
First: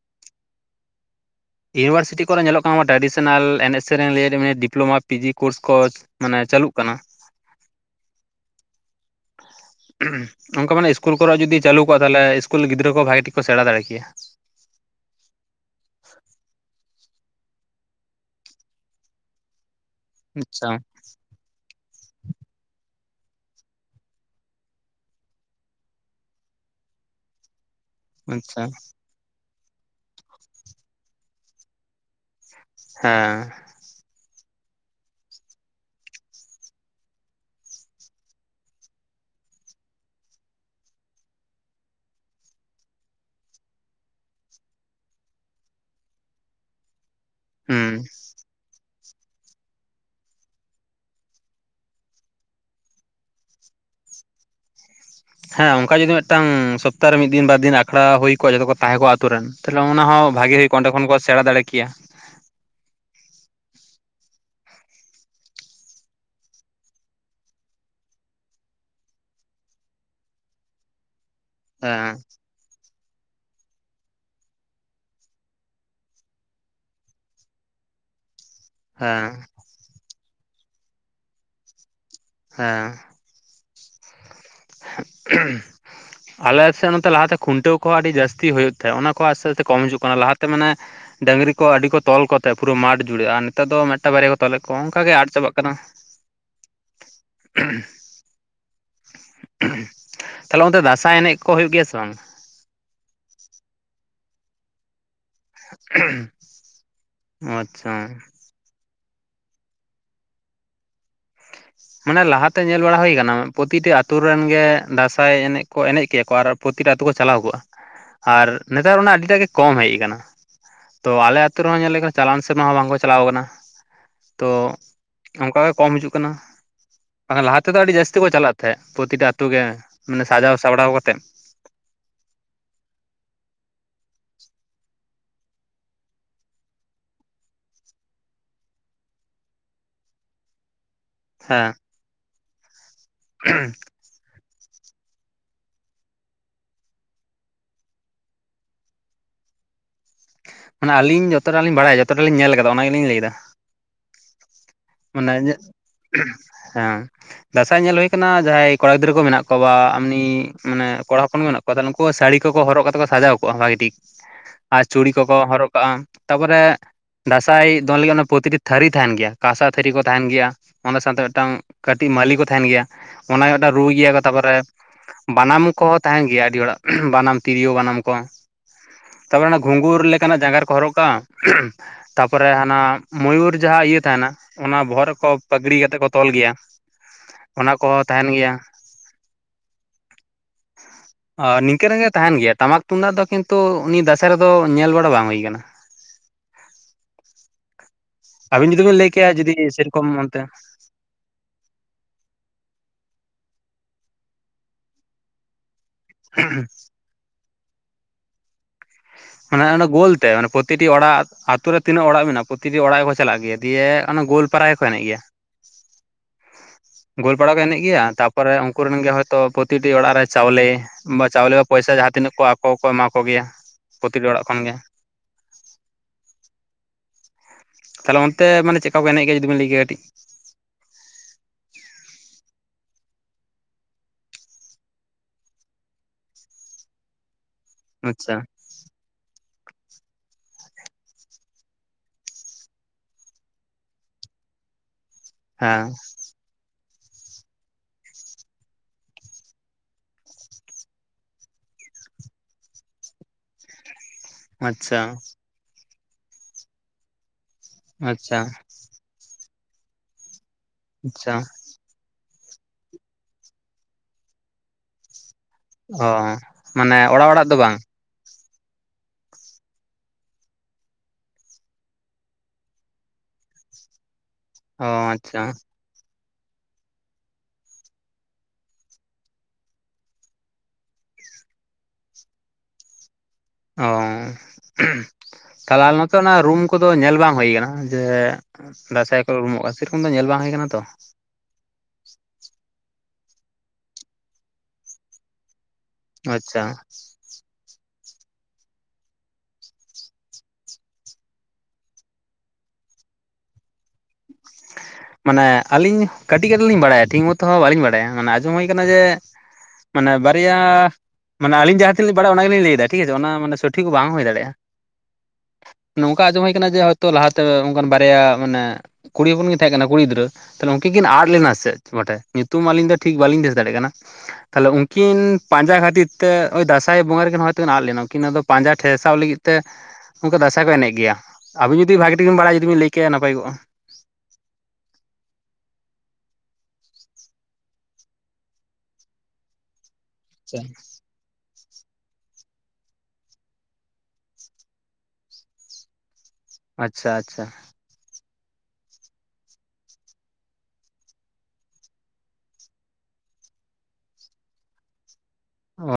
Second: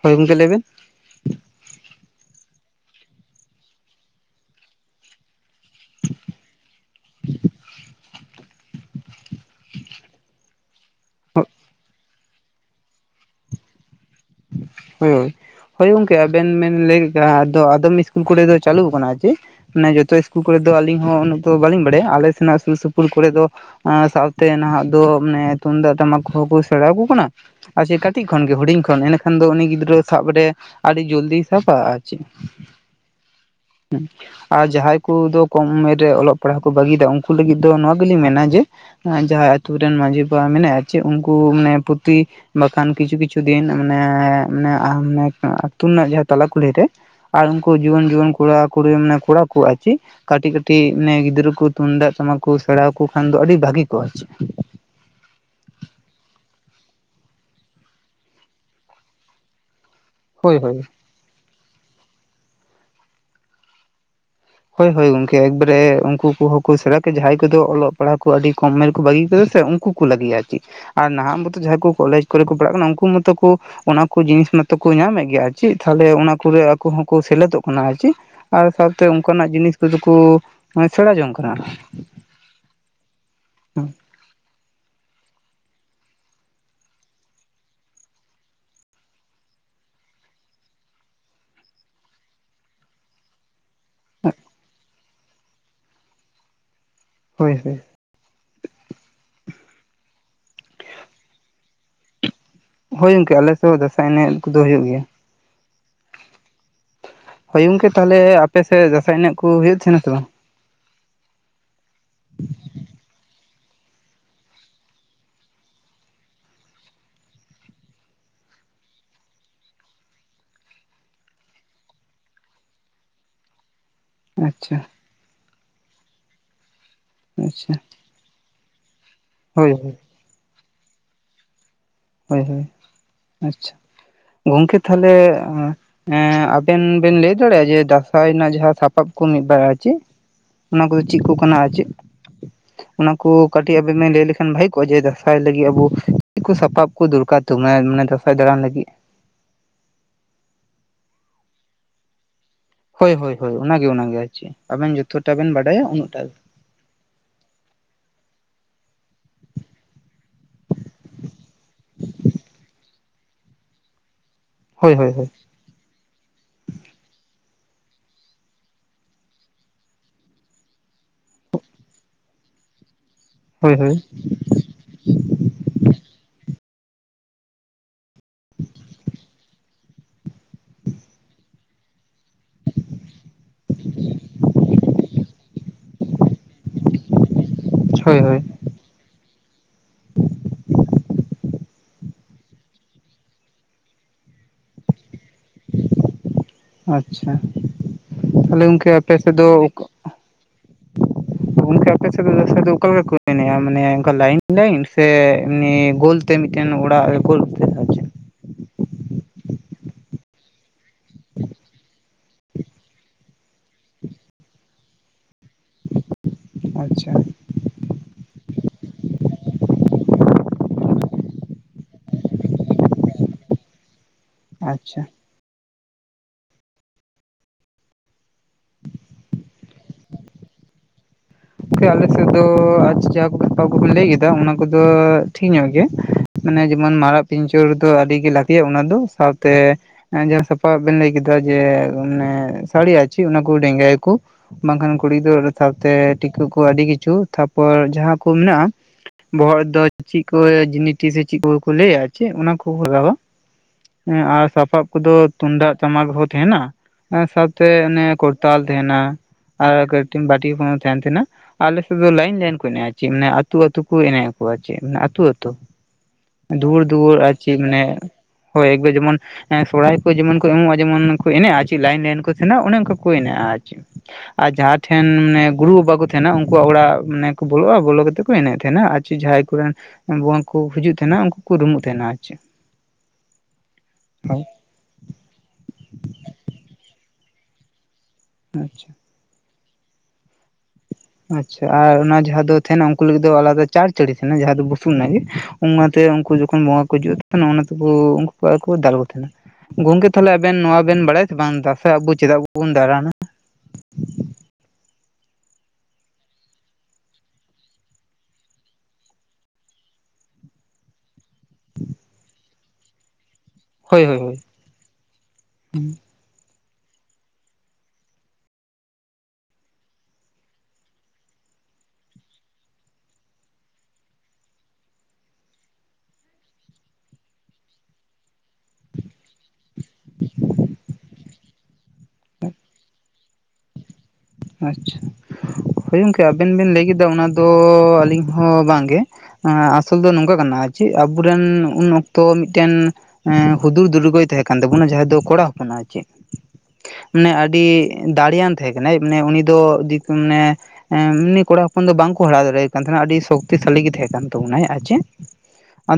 ᱦᱳᱭ ᱜᱚᱝᱠᱮ ᱞᱟᱹᱭ ᱵᱮᱱ ᱤᱭᱩᱱᱤᱵᱷᱟᱨᱥᱤᱴᱤ ᱠᱚᱨᱮ ᱧᱮᱞᱚᱜ ᱠᱟᱱᱟ ᱴᱨᱟᱰᱤᱥᱚᱱᱟᱞ ᱮᱱᱮᱡ ᱥᱮᱨᱮᱧ ᱞᱟᱹᱭ ᱰᱤᱯᱞᱳᱢᱟ ᱯᱤᱡᱤ ᱠᱳᱨᱥ ᱠᱚ ᱢᱟᱱᱮ ᱪᱟᱹᱞᱩᱜ ᱠᱟᱱᱟ᱾ ᱚᱱᱠᱟ ᱢᱟᱱᱮ ᱤᱥᱠᱩᱞ ᱠᱚᱨᱮ ᱦᱚᱸ ᱡᱩᱫᱤ ᱪᱟᱹᱞᱩ ᱠᱚᱜᱼᱟ ᱛᱟᱦᱞᱮ ᱤᱥᱠᱩᱞ ᱜᱤᱫᱽᱨᱟᱹ ᱠᱚ ᱵᱷᱟᱜᱤ ᱴᱷᱤᱠ ᱠᱚ ᱥᱮᱬᱟ ᱫᱟᱲᱮ ᱠᱮᱭᱟ᱾ ᱦᱳᱭ᱾ ᱦᱳᱭ ᱜᱚᱝᱠᱮ ᱟᱵᱮᱱ ᱵᱮᱱ ᱞᱟᱹᱭ ᱞᱮᱠᱟ, ᱟᱫᱚ ᱟᱫᱚᱢ ᱤᱥᱠᱩᱞ ᱠᱚᱨᱮ ᱫᱚ ᱪᱟᱹᱞᱩᱣ ᱠᱟᱱᱟ ᱡᱮ, ᱢᱟᱱᱮ ᱡᱟᱛ ᱡᱚᱛᱚ ᱤᱥᱠᱩᱞ ᱠᱚᱨᱮ ᱟᱪᱪᱷᱟ ᱫᱚ ᱟᱞᱤᱧ ᱦᱚᱸ ᱩᱱᱟᱹᱜ ᱫᱚ ᱵᱟᱹᱞᱤᱧ ᱵᱟᱲᱟᱭᱟ ᱟᱞᱮ ᱥᱮᱱᱟᱜ ᱥᱩᱨ ᱥᱩᱯᱩᱨ ᱠᱚᱨᱮ ᱫᱚ ᱮᱸᱻ ᱥᱟᱶᱛᱮ ᱱᱟᱦᱟᱜ ᱫᱚ ᱢᱟᱱᱮ ᱛᱩᱢᱫᱟᱜ ᱴᱟᱢᱟᱠ ᱠᱚᱦᱚᱸᱠᱚ ᱥᱮᱬᱟᱣᱟᱠᱚ ᱠᱟᱱᱟ᱾ ᱟᱪᱪᱷᱟ ᱠᱟᱹᱴᱤᱡ ᱠᱷᱚᱱ ᱜᱮ, ᱟᱪᱪᱷᱟ ᱦᱩᱰᱤᱧ ᱠᱷᱚᱱ ᱤᱱᱟᱹ ᱠᱷᱟᱱ ᱫᱚ ᱩᱱᱤ ᱜᱤᱫᱽᱨᱟᱹ ᱥᱟᱵᱨᱮ ᱟᱹᱰᱤ ᱡᱚᱞᱫᱤᱭ ᱥᱟᱯᱟ ᱟᱨ ᱪᱮᱫ᱾ ᱦᱮᱸ᱾ [unintelligible] ᱟᱨ ᱡᱟᱦᱟᱸᱭ ᱠᱚᱫᱚ ᱠᱚᱢ ᱩᱢᱮᱨ ᱨᱮ ᱚᱞᱚᱜ ᱯᱟᱲᱦᱟᱜ ᱠᱚ ᱵᱟᱹᱜᱤᱭᱫᱟ ᱩᱱᱠᱩ ᱞᱟᱹᱜᱤᱫ ᱫᱚ ᱱᱚᱣᱟ ᱜᱮᱞᱤᱧ ᱢᱮᱱᱟ ᱡᱮ ᱱᱚᱣᱟ ᱡᱟᱦᱟᱸᱭ ᱟᱛᱩ ᱨᱮᱱ ᱢᱟᱺᱡᱷᱤ ᱵᱟᱵᱟ ᱢᱮᱱᱟᱭᱟ ᱟᱨ ᱪᱮᱫ, ᱩᱱᱠᱩ ᱢᱟᱱᱮ ᱯᱩᱛᱤ ᱵᱟᱠᱷᱟᱱ ᱠᱤᱪᱷᱩ ᱠᱤᱪᱷᱩ ᱫᱤᱱ ᱢᱟᱱᱮ, ᱢᱟᱱᱮ ᱢᱟᱱᱮ ᱟᱛᱩ ᱨᱮᱱᱟᱜ ᱡᱟᱦᱟᱸ ᱛᱟᱞᱟ ᱠᱩᱞᱦᱤ ᱨᱮ ᱟᱨ ᱩᱱᱠᱩ ᱦᱩᱸ ᱡᱩᱣᱟ. ᱱ ᱡᱩᱣᱟᱹᱱ ᱠᱚᱲᱟ ᱠᱩᱲᱤ ᱢᱟᱱᱮ ᱠᱚᱲᱟ ᱠᱚ ᱟᱨ ᱪᱮᱫ᱾ ᱠᱟᱹᱴᱤᱡ ᱠᱟᱹᱴᱤᱡ ᱢᱟᱱᱮ ᱜᱤᱫᱽᱨᱟᱹ ᱠᱚ ᱛᱩᱢᱫᱟᱜ ᱴᱟᱢᱟᱠ ᱠᱚ ᱥᱮᱬᱟᱣᱟᱠᱚ ᱠᱷᱟᱱ ᱫᱚ ᱟᱹᱰᱤ ᱵᱷᱟᱹᱜᱤ ᱠᱚᱜ-ᱟ ᱟᱨ ᱪᱮᱫ᱾ ᱦᱮᱸ ᱚᱱᱠᱟ ᱡᱚᱫᱤ ᱢᱤᱫᱴᱟᱝ ᱥᱚᱯᱛᱟᱦᱚ ᱨᱮ ᱢᱤᱫ ᱫᱤᱱ ᱵᱟᱨ ᱫᱤᱱ ᱟᱠᱷᱟᱲᱟ ᱦᱩᱭ ᱠᱚᱜ-ᱟ ᱡᱚᱛᱚ ᱠᱚ ᱛᱟᱦᱮᱸ ᱠᱚᱜ-ᱟ ᱟᱛᱩ ᱨᱮᱱ᱾ ᱛᱟᱞᱦᱮ ᱚᱱᱟ ᱦᱚᱸ ᱵᱷᱟᱜᱤ ᱦᱳᱭ ᱦᱳᱭ ᱦᱩᱭᱠᱚᱜ-ᱟ ᱚᱸᱰᱮ ᱠᱷᱚᱱ ᱠᱚ ᱥᱮᱬᱟ ᱫᱟᱲᱮ ᱠᱮᱭᱟ᱾ ᱦᱳᱭ ᱦᱳᱭ ᱜᱚᱝᱠᱮ ᱮᱠᱵᱟᱨᱮ ᱩᱱᱠᱩ ᱠᱚᱦᱚᱸᱠᱚ ᱥᱮᱬᱟ ᱠᱮ ᱡᱟᱦᱟᱸᱭ ᱠᱚᱫᱚ ᱚᱞᱚᱜ ᱯᱟᱲᱦᱟᱜ ᱠᱚ ᱟᱹᱰᱤ ᱠᱚᱢ ᱩᱢᱮᱨ ᱨᱮ ᱠᱚ ᱵᱟᱹᱜᱤᱭ ᱠᱟᱫᱟ ᱥᱮ ᱩᱝᱠᱩ ᱠᱚ ᱞᱟᱹᱜᱤᱫ ᱟᱨ ᱪᱮᱫ, ᱟᱨ ᱱᱟᱦᱟᱜ ᱢᱚᱛᱚ ᱡᱟᱦᱟᱸᱭ ᱠᱚ ᱦᱮᱸ ᱠᱚᱞᱮᱡᱽ ᱠᱚᱨᱮ ᱠᱚ ᱯᱟᱲᱦᱟᱜ ᱠᱟᱱᱟ ᱩᱝᱠᱩ ᱢᱚᱛᱚ ᱠᱚ ᱚᱱᱟᱠᱚ ᱡᱤᱱᱤᱥ ᱢᱟᱛᱚ ᱠᱚ ᱧᱟᱢᱮᱫ ᱜᱮᱭᱟ ᱟᱨ ᱪᱮᱫ ᱛᱟᱦᱞᱮ ᱚᱱᱟᱠᱨᱮ ᱟᱠᱚ ᱦᱚᱸᱠᱚ ᱥᱮᱞᱮᱫᱚᱜ ᱠᱟᱱᱟ ᱟᱨ ᱪᱮᱫ᱾ ᱟᱨ ᱥᱟᱶᱛᱮ ᱦᱮᱸ ᱚᱱᱠᱟᱱᱟᱜ ᱡᱤᱱᱤᱥ ᱠᱚᱫᱚ ᱠᱚ ᱥᱮᱬᱟ ᱡᱚᱝ ᱠᱟᱱᱟ᱾ ᱦᱮᱸ᱾ [inaudible] ᱟᱞᱮ ᱥᱮᱫ ᱱᱚᱛᱮ ᱞᱟᱦᱟᱛᱮ ᱠᱷᱩᱱᱴᱟᱹᱣ ᱠᱚᱦᱚᱸ ᱟᱹᱰᱤ ᱡᱟᱹᱥᱛᱤ ᱦᱩᱭᱩᱜ ᱛᱟᱸᱦᱮᱜ, ᱚᱱᱟ ᱠᱚ ᱟᱥᱛᱮ ᱟᱥᱛᱮ ᱠᱚᱢ ᱦᱤᱡᱩᱜ ᱠᱟᱱᱟ ᱞᱟᱦᱟᱛᱮ ᱢᱟᱱᱮ ᱰᱟᱹᱝᱨᱤ ᱠᱚ ᱟᱹᱰᱤ ᱠᱚ ᱛᱚᱞ ᱠᱚ ᱠᱚᱛᱮ ᱯᱩᱨᱟᱹ ᱢᱟᱴ ᱡᱩᱲᱮ, ᱟᱨ ᱱᱮ ᱱᱮᱛᱟᱨ ᱫᱚ ᱢᱮᱫᱴᱟ ᱵᱟᱨᱭᱟ ᱠᱚ ᱛᱚᱞᱮᱜ ᱠᱚ, ᱚᱝᱠᱟ ᱜᱮ ᱟᱫ ᱪᱟᱵᱟᱜ ᱠᱟᱱᱟ᱾ ᱦᱳᱭ ᱦᱳᱭ᱾ ᱛᱟᱦᱞᱮ ᱚᱱᱛᱮ ᱫᱟᱸᱥᱟᱭ ᱮᱱᱮᱡ ᱠᱚ ᱦᱩᱭᱩᱜ ᱜᱮᱭᱟ ᱥᱮ ᱵᱟᱝ? ᱦᱳᱭ ᱜᱚᱝᱠᱮ ᱟᱞᱮ ᱥᱮᱫ ᱫᱟᱥᱟᱸᱭ ᱮᱱᱮᱡ ᱠᱚᱫᱚ ᱦᱩᱭᱩᱜ ᱜᱮᱭᱟ᱾ [inaudible] ᱦᱳᱭ ᱜᱚᱝᱠᱮ ᱟᱪᱪᱷᱟ ᱛᱟᱦᱞᱮ ᱟᱯᱮ ᱥᱮᱫ ᱫᱟᱸᱥᱟᱭ ᱮᱱᱮᱡ ᱠᱚ ᱦᱩᱭᱩᱜ ᱛᱟᱸᱦᱮᱱᱟ ᱥᱮ ᱵᱟᱝ? ᱢᱟᱱᱮ ᱞᱟᱦᱟᱛᱮ ᱧᱮᱞ ᱵᱟᱲᱟ ᱦᱩᱭ ᱠᱟᱱᱟ᱾ ᱯᱨᱚᱛᱤᱴᱤ ᱟᱛᱳ ᱨᱮᱱ ᱜᱮ ᱫᱟᱸᱥᱟᱭ ᱮᱱᱮᱡ ᱠᱚ ᱮᱱᱮᱡ ᱠᱮᱭᱟ ᱠᱚ ᱟᱨ ᱯᱨᱚᱛᱤᱴᱤ ᱟᱛᱳ ᱠᱚ ᱪᱟᱞᱟᱣ ᱠᱚᱜ-ᱟ᱾ ᱟᱨ ᱱᱮᱛᱟᱨ ᱚᱱᱟ ᱟᱹᱰᱤᱴᱟᱜ ᱜᱮ ᱠᱚᱢ ᱦᱮᱡ ᱠᱟᱱᱟ᱾ ᱛᱚ ᱟᱞᱮ ᱟᱛᱳ ᱨᱮᱦᱚᱸ ᱧᱮᱞ ᱞᱮᱠᱷᱟᱱ ᱪᱟᱞᱟᱣᱮᱱ ᱥᱮᱨᱢᱟ ᱦᱚᱸ ᱵᱟᱝᱠᱚ ᱪᱟᱞᱟᱣ ᱠᱟᱱᱟ᱾ ᱛᱚ ᱟᱪᱪᱷᱟ ᱚᱝᱠᱟ ᱜᱮ ᱠᱚᱢ ᱦᱤᱡᱩᱜ ᱠᱟᱱᱟ, ᱵᱟᱠᱷᱟᱱ ᱞᱟᱦᱟ ᱟᱪᱪᱷᱟ ᱛᱮᱫᱚ ᱟᱹᱰᱤ ᱡᱟᱥ ᱛᱮᱠᱚ ᱪᱟᱞᱟᱜ ᱛᱟᱦᱮᱸᱜ ᱯᱨᱚᱛᱤᱴᱤ ᱟᱛᱳ ᱜᱮ, ᱦᱳᱭ ᱦᱳᱭ ᱢᱟᱱᱮ ᱥᱟᱡᱟᱣ ᱥᱟᱯᱲᱟᱣ ᱠᱟᱛᱮᱫ᱾ ᱦᱳᱭ ᱦᱳᱭ ᱟᱪᱪᱷᱟ, ᱜᱚᱝᱠᱮ ᱛᱟᱦᱞᱮ ᱮᱸᱻ ᱟᱵᱮᱱ ᱵᱮᱱ ᱞᱟᱹᱭ ᱫᱟᱲᱮᱭᱟᱜ-ᱟ ᱡᱮ ᱫᱟᱸᱥᱟᱭ ᱨᱮᱱᱟᱜ ᱡᱟᱦᱟᱸ ᱥᱟᱯᱟᱵ ᱠᱚ ᱢᱤᱫ-ᱵᱟᱨ ᱟᱨ ᱪᱮᱫ? ᱚᱱᱟ ᱠᱚᱫᱚ ᱪᱮᱫ ᱠᱚ ᱠᱟᱱᱟ ᱦᱮᱸ ᱟᱨ ᱪᱮᱫ? ᱚᱱᱟᱠᱩ ᱠᱟᱹᱴᱤᱡ ᱟᱵᱮᱱ ᱵᱮᱱ ᱞᱟᱹᱭ ᱞᱮᱠᱷᱟᱱ ᱵᱷᱟᱜᱤ ᱠᱚ ᱡᱮ, ᱫᱟᱸᱥᱟᱭ ᱞᱟᱹᱜᱤᱫ ᱟᱵᱚ ᱪᱮᱫ ᱠᱚ ᱥᱟᱯᱟᱵ ᱠᱚ ᱫᱚᱨᱠᱟᱨ ᱛᱟᱵᱚᱱᱟ ᱢᱟᱱᱮ ᱫᱟᱸᱥᱟᱭ ᱫᱟᱬᱟᱱ ᱞᱟᱹᱜᱤᱫ? ᱢᱟᱱᱮ ᱟᱞᱤᱧ ᱡᱚᱛᱚᱴᱟ ᱞᱤᱧ ᱵᱟᱲᱟᱭᱟ, ᱡᱚᱛᱚᱴᱟ ᱞᱤ ᱧᱮᱞ ᱠᱟᱫᱟ ᱚᱱᱟ ᱜᱮᱞᱤᱧ ᱦᱳᱭ ᱞᱟᱹᱭᱫᱟ᱾ ᱦᱳᱭ ᱦᱳᱭ ᱚᱱᱟᱜᱮ ᱚᱱᱟᱜᱮ ᱟᱨ ᱪᱮᱫ, ᱟᱵᱮᱱ ᱡᱚᱛᱚᱴᱟ ᱵᱮᱱ ᱵᱟᱰᱟᱭᱟ ᱩᱱᱟᱹᱜᱴᱟ ᱜᱮ᱾ ᱦᱮᱸ᱾ ᱫᱟᱸᱟᱭ ᱧᱮᱞ ᱦᱩᱭ ᱠᱟᱱᱟ ᱡᱟᱦᱟᱸᱭ ᱠᱚᱲᱟ ᱜᱤᱫᱽᱨᱟᱹ ᱠᱚ ᱢᱮᱱᱟᱜ ᱠᱚᱣᱟ ᱵᱟ ᱮᱢᱱᱤ ᱢᱟᱱᱮ ᱠᱚᱲᱟ ᱦᱚᱯᱚᱱ ᱜᱮ ᱢᱮᱱᱟᱜ ᱠᱚᱣᱟ ᱠᱚᱛᱟ, ᱩᱱᱠᱩ ᱦᱚᱸ ᱥᱟᱹᱲᱤ ᱠᱚᱠᱚ ᱦᱚᱨᱚᱜ ᱠᱟᱛᱮ ᱠᱚ ᱥᱟᱡᱟᱣ ᱠᱚᱜ-ᱟ ᱵᱷᱟᱜᱮ ᱴᱷᱤᱠ᱾ [inaudible] ᱟᱨ ᱪᱩᱲᱤ ᱦᱳᱭ ᱠᱚᱠᱚ ᱦᱚᱨᱚᱜ ᱠᱟᱜ-ᱟ ᱛᱟᱯᱚᱨᱮ ᱫᱟᱸᱥᱭ ᱫᱚᱱ ᱞᱟᱹᱜᱤᱫ ᱚᱱᱟ ᱯᱨᱚᱛᱤᱴᱤ ᱛᱷᱟᱹᱨᱤ ᱛᱟᱦᱮᱱ ᱜᱮᱭᱟ᱾ ᱠᱟᱸᱥᱟ ᱛᱷᱟᱹᱨᱤ ᱠᱚ ᱛᱟᱦᱮᱱ ᱜᱮᱭᱟ ᱚᱱᱟ ᱥᱟᱶᱛᱮ ᱢᱮᱜᱴᱟᱝ ᱠᱟᱹᱴᱤᱡ ᱢᱟᱹᱞᱤ ᱠᱚ ᱛᱟᱦᱮᱱ ᱜᱮᱭᱟ᱾ ᱚᱱᱟ ᱜᱮ ᱢᱮᱜᱴᱟᱝ ᱦᱳᱭ ᱨᱩᱭ ᱦᱳᱭ ᱜᱮᱭᱟ ᱠᱚ ᱛᱟᱨᱯᱚᱨᱮ ᱵᱟᱱᱟᱢ ᱠᱚᱦᱚᱸ ᱛᱟᱦᱮᱱ ᱜᱮᱭᱟ ᱟᱹᱰᱤ ᱦᱚᱲᱟᱜ ᱵᱟᱱᱟᱢ ᱛᱤᱨᱭᱳ ᱵᱟᱱᱟᱢ ᱠᱚ ᱛᱯᱚᱨᱮ ᱚᱱᱟ ᱜᱷᱩᱜᱩᱨ ᱞᱮᱠᱟᱱᱟᱜ ᱡᱟᱸᱜᱟ ᱨᱮᱠᱚ ᱦᱚᱨᱚᱜ ᱠᱟᱜ-ᱟ ᱛᱟᱯᱚᱨᱮ ᱦᱟᱱᱟ ᱢᱚᱭᱩᱨ ᱡᱟᱦᱟᱸ ᱤᱭᱟᱹ ᱛᱟᱦᱮᱱᱟ ᱚᱱᱟ ᱵᱚᱦᱚᱜ ᱨᱮᱠᱚ ᱯᱟᱜᱽᱲᱤ ᱠᱟᱛᱮᱜ ᱠᱚ ᱛᱚᱞ ᱜᱮᱭᱟ ᱚᱱᱟ ᱠᱚᱦᱚᱸ ᱦᱳᱭ ᱛᱟᱦᱮᱱ ᱦᱳᱭ ᱜᱮᱭᱟ᱾ ᱱᱤᱝᱠᱟᱹᱱᱟᱜ ᱜᱮ ᱛᱟᱦᱮᱱ ᱜᱮᱭᱟ ᱴᱟᱢᱟᱠ ᱛᱩᱢᱫᱟᱜ ᱫᱚ ᱠᱤᱱᱛᱩ ᱩᱱᱤ ᱫᱟᱥᱟᱭ ᱨᱮᱫᱚ ᱧᱮᱞ ᱵᱟᱲᱟ ᱵᱟᱝ ᱦᱩᱭ ᱠᱟᱱᱟ᱾ ᱟᱪᱪᱷᱟ ᱛᱟᱦᱚᱞᱮ ᱟᱹᱵᱤᱱ ᱡᱩᱫᱤ ᱜᱚᱝᱠᱮ ᱵᱤᱱ ᱞᱟᱹᱭ ᱟᱯᱮ ᱥᱮᱫ ᱠᱮᱭᱟ ᱫᱚ ᱡᱩᱫᱤ ᱥᱮᱨᱚᱠᱚᱢ ᱚᱱᱛᱮ ᱜᱚᱝᱠᱮ ᱟᱯᱮ ᱥᱮᱫ ᱫᱚ ᱫᱟᱥᱟᱭ ᱚᱠᱟ ᱞᱮᱠᱟ ᱠᱚ ᱮᱱᱮᱡᱽ-ᱟ ᱢᱟᱱᱮ ᱚᱱᱠᱟ ᱞᱟᱭᱤᱱ ᱞᱟᱭᱤᱱ ᱥᱮ ᱮᱢᱱᱤ ᱜᱳᱞ ᱛᱮ ᱢᱤᱫᱴᱮᱱ ᱚᱲᱟᱜ ᱨᱮ ᱜᱳᱞ ᱛᱮ ᱢᱟᱱᱮ ᱚᱱᱟ ᱜᱳᱞ ᱛᱮ ᱢᱟᱱᱮ ᱯᱨᱚᱛᱤᱴᱤ ᱚᱲᱟᱜ ᱟᱛᱳ ᱨᱮ ᱛᱤᱱᱟᱹᱜ ᱚᱲᱟᱜ ᱢᱮᱱᱟᱜ-ᱟ ᱯᱨᱚᱛᱤᱴᱤ ᱚᱲᱟᱜ ᱜᱮᱠᱚ ᱪᱟᱞᱟᱜ ᱜᱮᱭᱟ, ᱫᱤᱭᱮ ᱚᱱᱮ ᱜᱳᱞᱯᱟᱨᱟ ᱜᱮᱠᱚ ᱮᱱᱮᱡ ᱜᱮᱭᱟ᱾ ᱟᱪᱪᱷᱟ ᱵᱟᱲᱟ ᱠᱚ ᱮᱱᱮᱡ ᱜᱮᱭᱟ ᱛᱟᱯᱚᱨᱮ ᱩᱱᱠ ᱨᱮᱱ ᱜᱮ ᱦᱳᱭᱛᱚ ᱯᱨᱚᱛᱤᱴᱤ ᱚᱲᱟᱜ ᱨᱮ ᱪᱟᱣᱞᱮ ᱵᱟ ᱪᱟᱣᱞᱮ ᱵᱟ ᱯᱚᱭᱥᱟ ᱡᱟᱦᱟᱸ ᱛᱤᱱᱟᱹᱜ ᱠᱚ ᱟᱠᱚ ᱠᱚ ᱮᱢᱟ ᱠᱚ ᱜᱮᱭᱟ ᱯᱨᱚᱛᱤᱴᱤ ᱚᱲᱟᱜ ᱠᱷᱚᱱ ᱜᱮ᱾ ᱟᱪᱪᱷᱟ ᱛᱟᱦᱞᱮ ᱚᱱᱛᱮ ᱢᱟᱱᱮ ᱪᱮᱫ ᱠᱟ ᱠᱚ ᱮᱱᱮᱡ ᱜᱮᱭᱟ ᱡᱩᱫᱤ ᱵᱮᱱ ᱞᱟᱹᱭ ᱠᱮᱭᱟ ᱠᱟᱴᱤᱡ? ᱜᱚᱝᱠᱮ ᱟᱞᱮ ᱥᱮᱜ ᱫᱚ ᱡᱟᱦᱟᱸ ᱠᱚ ᱠᱚᱵᱮᱱ ᱞᱟᱹᱭ ᱠᱮᱫᱟ ᱚᱱᱟ ᱠᱚᱫᱚ ᱴᱷᱤᱠ ᱧᱚᱜ ᱜᱮ ᱢᱟᱱᱮ ᱡᱮᱢᱚᱱ ᱢᱟᱨᱟᱜ ᱯᱤᱧᱪᱟᱹᱨ ᱫᱚ ᱟᱹᱰᱤᱜᱤ ᱟᱪᱪᱷᱟ ᱞᱟᱹᱠᱛᱜᱤᱭᱟ ᱚᱱᱟ ᱫᱚ ᱥᱟᱵ ᱛᱮ ᱡᱟᱸᱦᱟ ᱥᱟᱯᱟᱵ ᱵᱮᱱ ᱞᱟᱹᱭ ᱠᱮᱫᱟ ᱡᱮ ᱢᱟᱱᱮ ᱥᱟᱲᱤ ᱟᱨ ᱪᱤᱫ ᱚᱱᱟ ᱠᱚ ᱰᱮᱜᱟᱭ ᱠᱚ ᱵᱟᱝᱠᱷᱟᱱ ᱠᱩᱲᱤ ᱜᱤᱫᱽᱨᱟᱹ ᱦᱮᱸ ᱛᱷᱟᱶᱛᱮ ᱴᱤᱠᱟᱹᱜ ᱠᱚ ᱟᱹᱰᱤ ᱠᱤᱪᱷᱩ ᱛᱟᱯᱚᱨ ᱡᱟᱦᱟᱸ ᱠᱚ ᱢᱮᱱᱟᱜ-ᱟ, ᱵᱚᱦᱚᱜ ᱨᱮᱫᱚ ᱪᱮᱫ ᱠᱚ ᱡᱤᱱᱤᱴᱤ ᱥᱮ ᱪᱮᱫ ᱠᱚ ᱵᱟᱠᱚ ᱞᱟᱹᱭᱟ ᱪᱮᱫ ᱚᱱᱟᱠᱚ ᱞᱟᱜᱟᱣᱟ᱾ ᱦᱮ ᱟᱨ ᱥᱟᱯᱟᱵ ᱟᱪᱪᱷᱟ ᱠᱚᱫᱚ ᱛᱩᱝᱫᱟᱜ ᱴᱟᱢᱟᱠ ᱦᱚᱸ ᱛᱮᱦᱮᱸᱱᱟ ᱥᱟᱶᱛᱮ ᱚᱱᱮ ᱟᱪᱪᱷᱟ ᱠᱚᱨᱛᱟᱞ ᱛᱮᱦᱮᱱᱟ ᱟᱨ ᱠᱟᱹᱴᱤᱱ ᱵᱟᱴᱤ ᱦᱚᱯᱚᱱ ᱦᱚᱸ ᱛᱟᱦᱮᱱ ᱛᱷᱮᱸᱱᱟ, ᱟᱪᱪᱷᱟ ᱟᱞᱮᱥᱮᱫ ᱫᱚ ᱞᱟᱭᱤᱱ ᱞᱟᱭᱤᱱ ᱠᱚ ᱮᱱᱮᱡ-ᱟ ᱪᱮᱫ ᱢᱟᱱᱮ ᱟᱹᱛᱩ ᱟᱹᱛᱩ ᱠᱚ ᱮᱱᱮᱡ ᱟᱠᱚ ᱟᱨ ᱪᱮᱫ ᱢᱟᱱᱮ ᱟᱹᱛᱩ ᱟᱹᱛᱩ᱾ ᱚ ᱫᱩᱣᱟᱹᱨ ᱢᱟᱱᱮ ᱫᱩᱣᱟᱹᱨ ᱚᱲᱟᱜ ᱟᱨ ᱚᱲᱟᱜ ᱫᱚ ᱪᱮᱫ ᱵᱟᱝ ᱢᱟᱱᱮ ᱦᱳᱭ ᱮᱠᱵᱟᱨᱮ ᱡᱮᱢᱚᱱ, ᱦᱮᱸ ᱥᱚᱨᱦᱟᱭ ᱠᱚ ᱡᱮᱢᱚᱱ ᱠᱚ ᱮᱢᱚᱜ-ᱟ ᱡᱮᱢᱚᱱ ᱠᱚ ᱮᱱᱮᱡ-ᱟ ᱪᱮᱫ ᱞᱟᱭᱤᱱ ᱞᱟᱭᱤᱱ ᱠᱚ ᱛᱷᱮᱱᱟ ᱚᱱᱮ ᱚᱱᱠᱟ ᱠᱚ ᱮᱱᱮᱡ-ᱟ ᱟᱨ ᱪᱮᱫ᱾ ᱟᱨ ᱡᱟᱦᱟᱸ ᱚ ᱴᱷᱮᱱ ᱟᱪᱪᱷᱟ ᱢᱟᱱᱮ ᱜᱩᱨᱩ ᱵᱟᱵᱟ ᱠᱚ ᱛᱷᱮᱱᱟ ᱩᱱᱠᱩᱣᱟᱜ ᱚᱲᱟᱜ ᱢᱟᱱᱮ ᱠᱚ ᱵᱚᱞᱚᱜ-ᱟ ᱵᱚᱞᱚ ᱠᱟᱛᱮᱫ ᱠᱚ ᱮᱱᱮᱡ ᱛᱷᱟᱮᱸᱱᱟ ᱟᱨ ᱪᱮᱫ ᱡᱟᱦᱟᱸᱭ ᱠᱚᱨᱮᱱ ᱵᱚᱸᱜᱟ ᱠᱚ ᱦᱤᱡᱩᱜ ᱛᱷᱮᱱᱟ ᱩᱱᱠᱩ ᱠᱚ ᱨᱩᱢᱩᱜ ᱛᱷᱮᱸᱱᱟ ᱟᱨ ᱪᱮᱫ᱾ ᱚ ᱦᱳᱭ ᱛᱟᱦᱞᱮ ᱟᱞᱮ ᱱᱚᱛᱮ ᱚᱱᱟ ᱨᱩᱢ ᱠᱚᱫᱚ ᱧᱮᱞ ᱵᱟᱝ ᱦᱩᱭ ᱠᱟᱱᱟ ᱡᱮ ᱟᱪᱪᱷᱟ ᱫᱟᱸᱥᱟᱭ ᱠᱚ ᱩᱨᱩᱢᱚᱜ-ᱟ ᱥᱮᱨᱚᱠᱚᱢ ᱫᱚ ᱧᱮᱞ ᱵᱟᱝ ᱦᱩᱭ ᱠᱟᱱᱟ ᱛᱚ᱾ ᱟᱪᱪᱷᱟ ᱟᱨ ᱚᱱᱟ ᱡᱟᱦᱟᱸ ᱫᱚ ᱛᱷᱮᱱᱟ ᱩᱱᱠᱩ ᱞᱟᱹᱜᱤᱫ ᱫᱚ ᱟᱞᱟᱫᱟ ᱪᱟᱨ ᱪᱟᱹᱲᱤ ᱛᱟᱦᱮᱱᱟ ᱡᱟᱦᱟᱸ ᱫᱚ ᱵᱩᱥᱩᱵ ᱨᱮᱱᱟᱜ ᱜᱮ, ᱚᱱᱟᱛᱮ ᱩᱱᱠᱩ ᱡᱚᱠᱷᱚᱱ ᱟᱪᱪᱷᱟ ᱵᱚᱸᱜᱟ ᱠᱚ ᱦᱤᱡᱩᱜ ᱛᱟᱦᱮᱱᱟ ᱚᱱᱟᱛᱮ ᱠᱩ ᱩᱱᱠᱩ ᱠᱚᱣᱟᱜ ᱟᱨ ᱠᱚ ᱫᱟᱞ ᱠᱚ ᱛᱟᱦᱮᱱᱟ᱾ ᱜᱚᱝᱠᱮ ᱛᱟᱦᱞᱮ ᱟᱵᱮᱱ ᱱᱚᱣᱟ ᱵᱮᱱ ᱵᱟᱲᱟᱭ ᱥᱮ ᱵᱟᱝ ᱫᱟᱥᱟᱭ ᱟᱵᱚ ᱪᱮᱫᱟᱜ ᱵᱩᱱ ᱫᱟᱬᱟᱱᱟ? [inaudible] ᱢᱟᱱᱮ ᱟᱹᱞᱤᱧ ᱠᱟᱹᱴᱤᱡ ᱠᱟᱹᱴᱤᱡ ᱞᱤᱧ ᱵᱟᱲᱟᱭᱟ ᱴᱷᱤᱠ ᱢᱚᱛᱚ ᱦᱚᱸ ᱵᱟᱹᱞᱤᱧ ᱵᱟᱲᱟᱭᱟ ᱢᱟᱱᱮ ᱟᱸᱡᱚᱢ ᱦᱩᱭ ᱠᱟᱱᱟ ᱡᱮ ᱢᱟᱱᱮ ᱵᱟᱨᱭᱟ ᱢᱟᱱᱮ ᱟᱞᱤᱧ ᱡᱟᱦᱟᱸ ᱛᱤᱱᱟᱜ ᱞᱤᱧ ᱵᱟᱲᱟᱭᱟ ᱚᱱᱟ ᱜᱮᱞᱤᱧ ᱞᱟᱹᱭᱫᱟ ᱴᱷᱤᱠ ᱟᱪᱷᱮ ᱚᱱᱟ ᱢᱟᱱᱮ ᱥᱚ ᱴᱷᱤᱠ ᱦᱳᱭ ᱵᱟᱝ ᱦᱳᱭ ᱦᱩᱭ ᱦᱳᱭ ᱫᱟᱲᱮᱜ-ᱟ ᱱᱚ ᱠᱟ ᱟᱸᱡᱚᱢ ᱦᱩᱭ ᱠᱟᱱᱟ ᱡᱮ ᱦᱳᱭᱛᱚ ᱞᱟᱦᱟᱛᱮ ᱚᱱᱠᱟᱱ ᱵᱟᱨᱭᱟ ᱢᱟᱱᱮ ᱠᱩᱲᱤ ᱦᱚᱯᱚᱱ ᱠᱤᱱ ᱛᱟᱦᱮᱸᱜ ᱠᱟᱱᱟ ᱠᱩᱲᱤ ᱜᱤᱫᱽᱨᱟᱹ ᱛᱟᱦᱞᱮ ᱩᱱᱠᱤᱱ ᱠᱤᱱ ᱟᱫᱽ ᱞᱮᱱᱟ ᱥᱮᱪᱮᱫ ᱵᱚᱴᱷᱮ ᱧᱩᱛᱩᱢ ᱟᱹᱞᱤᱧ ᱫᱚ ᱴᱷᱤᱠ ᱵᱟᱞᱤᱧ ᱝᱤᱥᱟᱹ ᱫᱟᱲᱮᱜ ᱠᱟᱱᱟ, ᱛᱷᱟᱞᱮ ᱩᱝᱠᱤᱱ ᱯᱟᱸᱡᱟ ᱠᱷᱟᱹᱛᱤᱨ ᱛᱮ ᱳᱭ ᱫᱟᱸᱥᱟᱭ ᱵᱚᱸᱜᱟ ᱨᱮᱠᱤᱱ ᱦᱚᱭ ᱛᱚ ᱠᱤᱱ ᱟᱫᱽ ᱞᱮᱱᱟ ᱩᱱᱠᱤᱱ ᱟᱫᱚ ᱯᱟᱸᱡᱟ ᱴᱷᱮᱥᱟᱣ ᱞᱟᱹᱜᱤᱫ ᱛᱮ ᱚᱱᱠᱟ ᱫᱟᱸᱥᱟᱭ ᱠᱚ ᱮᱱᱮᱡ ᱜᱮᱭᱟ, ᱟᱵᱤᱱ ᱡᱩᱫᱤ ᱵᱷᱟᱜᱤ ᱴᱷᱤᱠ ᱵᱤᱱ ᱵᱟᱲᱟᱭᱟ ᱡᱩᱫᱤ ᱵᱤᱱ ᱞᱟᱹᱭ ᱠᱮᱭᱟ ᱱᱟᱯᱟᱭ ᱠᱚᱜ-ᱟ᱾ ᱟᱪᱪᱷᱟ ᱦᱳᱭ ᱜᱚᱝᱠᱮ ᱟᱵᱮᱱ ᱵᱮᱱ ᱞᱟᱹᱭ ᱠᱮᱫᱟ ᱚᱱᱟ ᱫᱚ ᱟᱞᱤᱧ ᱦᱚᱸ ᱵᱟᱝᱜᱮ ᱟᱥᱚᱞ ᱫᱚ ᱱᱚᱝ ᱠᱟᱱᱟ ᱪᱤᱜ ᱟᱵᱩ ᱨᱮᱱ ᱩᱱ ᱚᱠᱛᱚ ᱢᱤᱫᱴᱮᱱᱼᱼ ᱦᱩᱸ ᱦᱩᱫᱩᱲ ᱫᱩᱨᱜᱟᱹᱭ ᱛᱟᱦᱮᱸ ᱠᱟᱱ ᱛᱟᱵᱚᱱᱟ ᱡᱟᱦᱟᱸᱭ ᱫᱚ ᱠᱚᱲᱟ ᱦᱚᱯᱚᱱᱟᱜ ᱟᱨ ᱪᱮᱜ᱾ ᱟᱪᱪᱷᱟ ᱢᱟᱱᱮ ᱟᱪᱪᱷᱟ ᱟᱰᱤ ᱫᱟᱲᱮᱭᱟᱱ ᱛᱮᱦᱮᱸ ᱠᱟᱱᱟᱭ ᱢᱟᱱᱮ ᱩᱱᱤ ᱫᱚ ‌ᱫᱤᱠ ‌ᱢᱟᱱᱮ ᱮᱸ ᱩᱱᱤ ᱠᱚᱲᱟ ᱦᱚᱯᱚᱱ ᱫᱚ ᱵᱟᱝ ᱠᱚ ᱦᱟᱲᱟᱹᱣ ᱫᱟᱲᱮᱭ ᱠᱟᱱ ᱛᱮᱦᱮᱸᱱᱟ ᱟᱹᱰᱤ ᱥᱚᱠᱛᱤ ᱥᱟᱞᱤ ᱜᱮ ᱛᱟᱦᱮᱸ ᱠᱟᱱ ᱛᱟᱹᱵᱩ ᱱᱟᱭ ᱟᱨ ᱪᱮᱜ᱾ ᱚ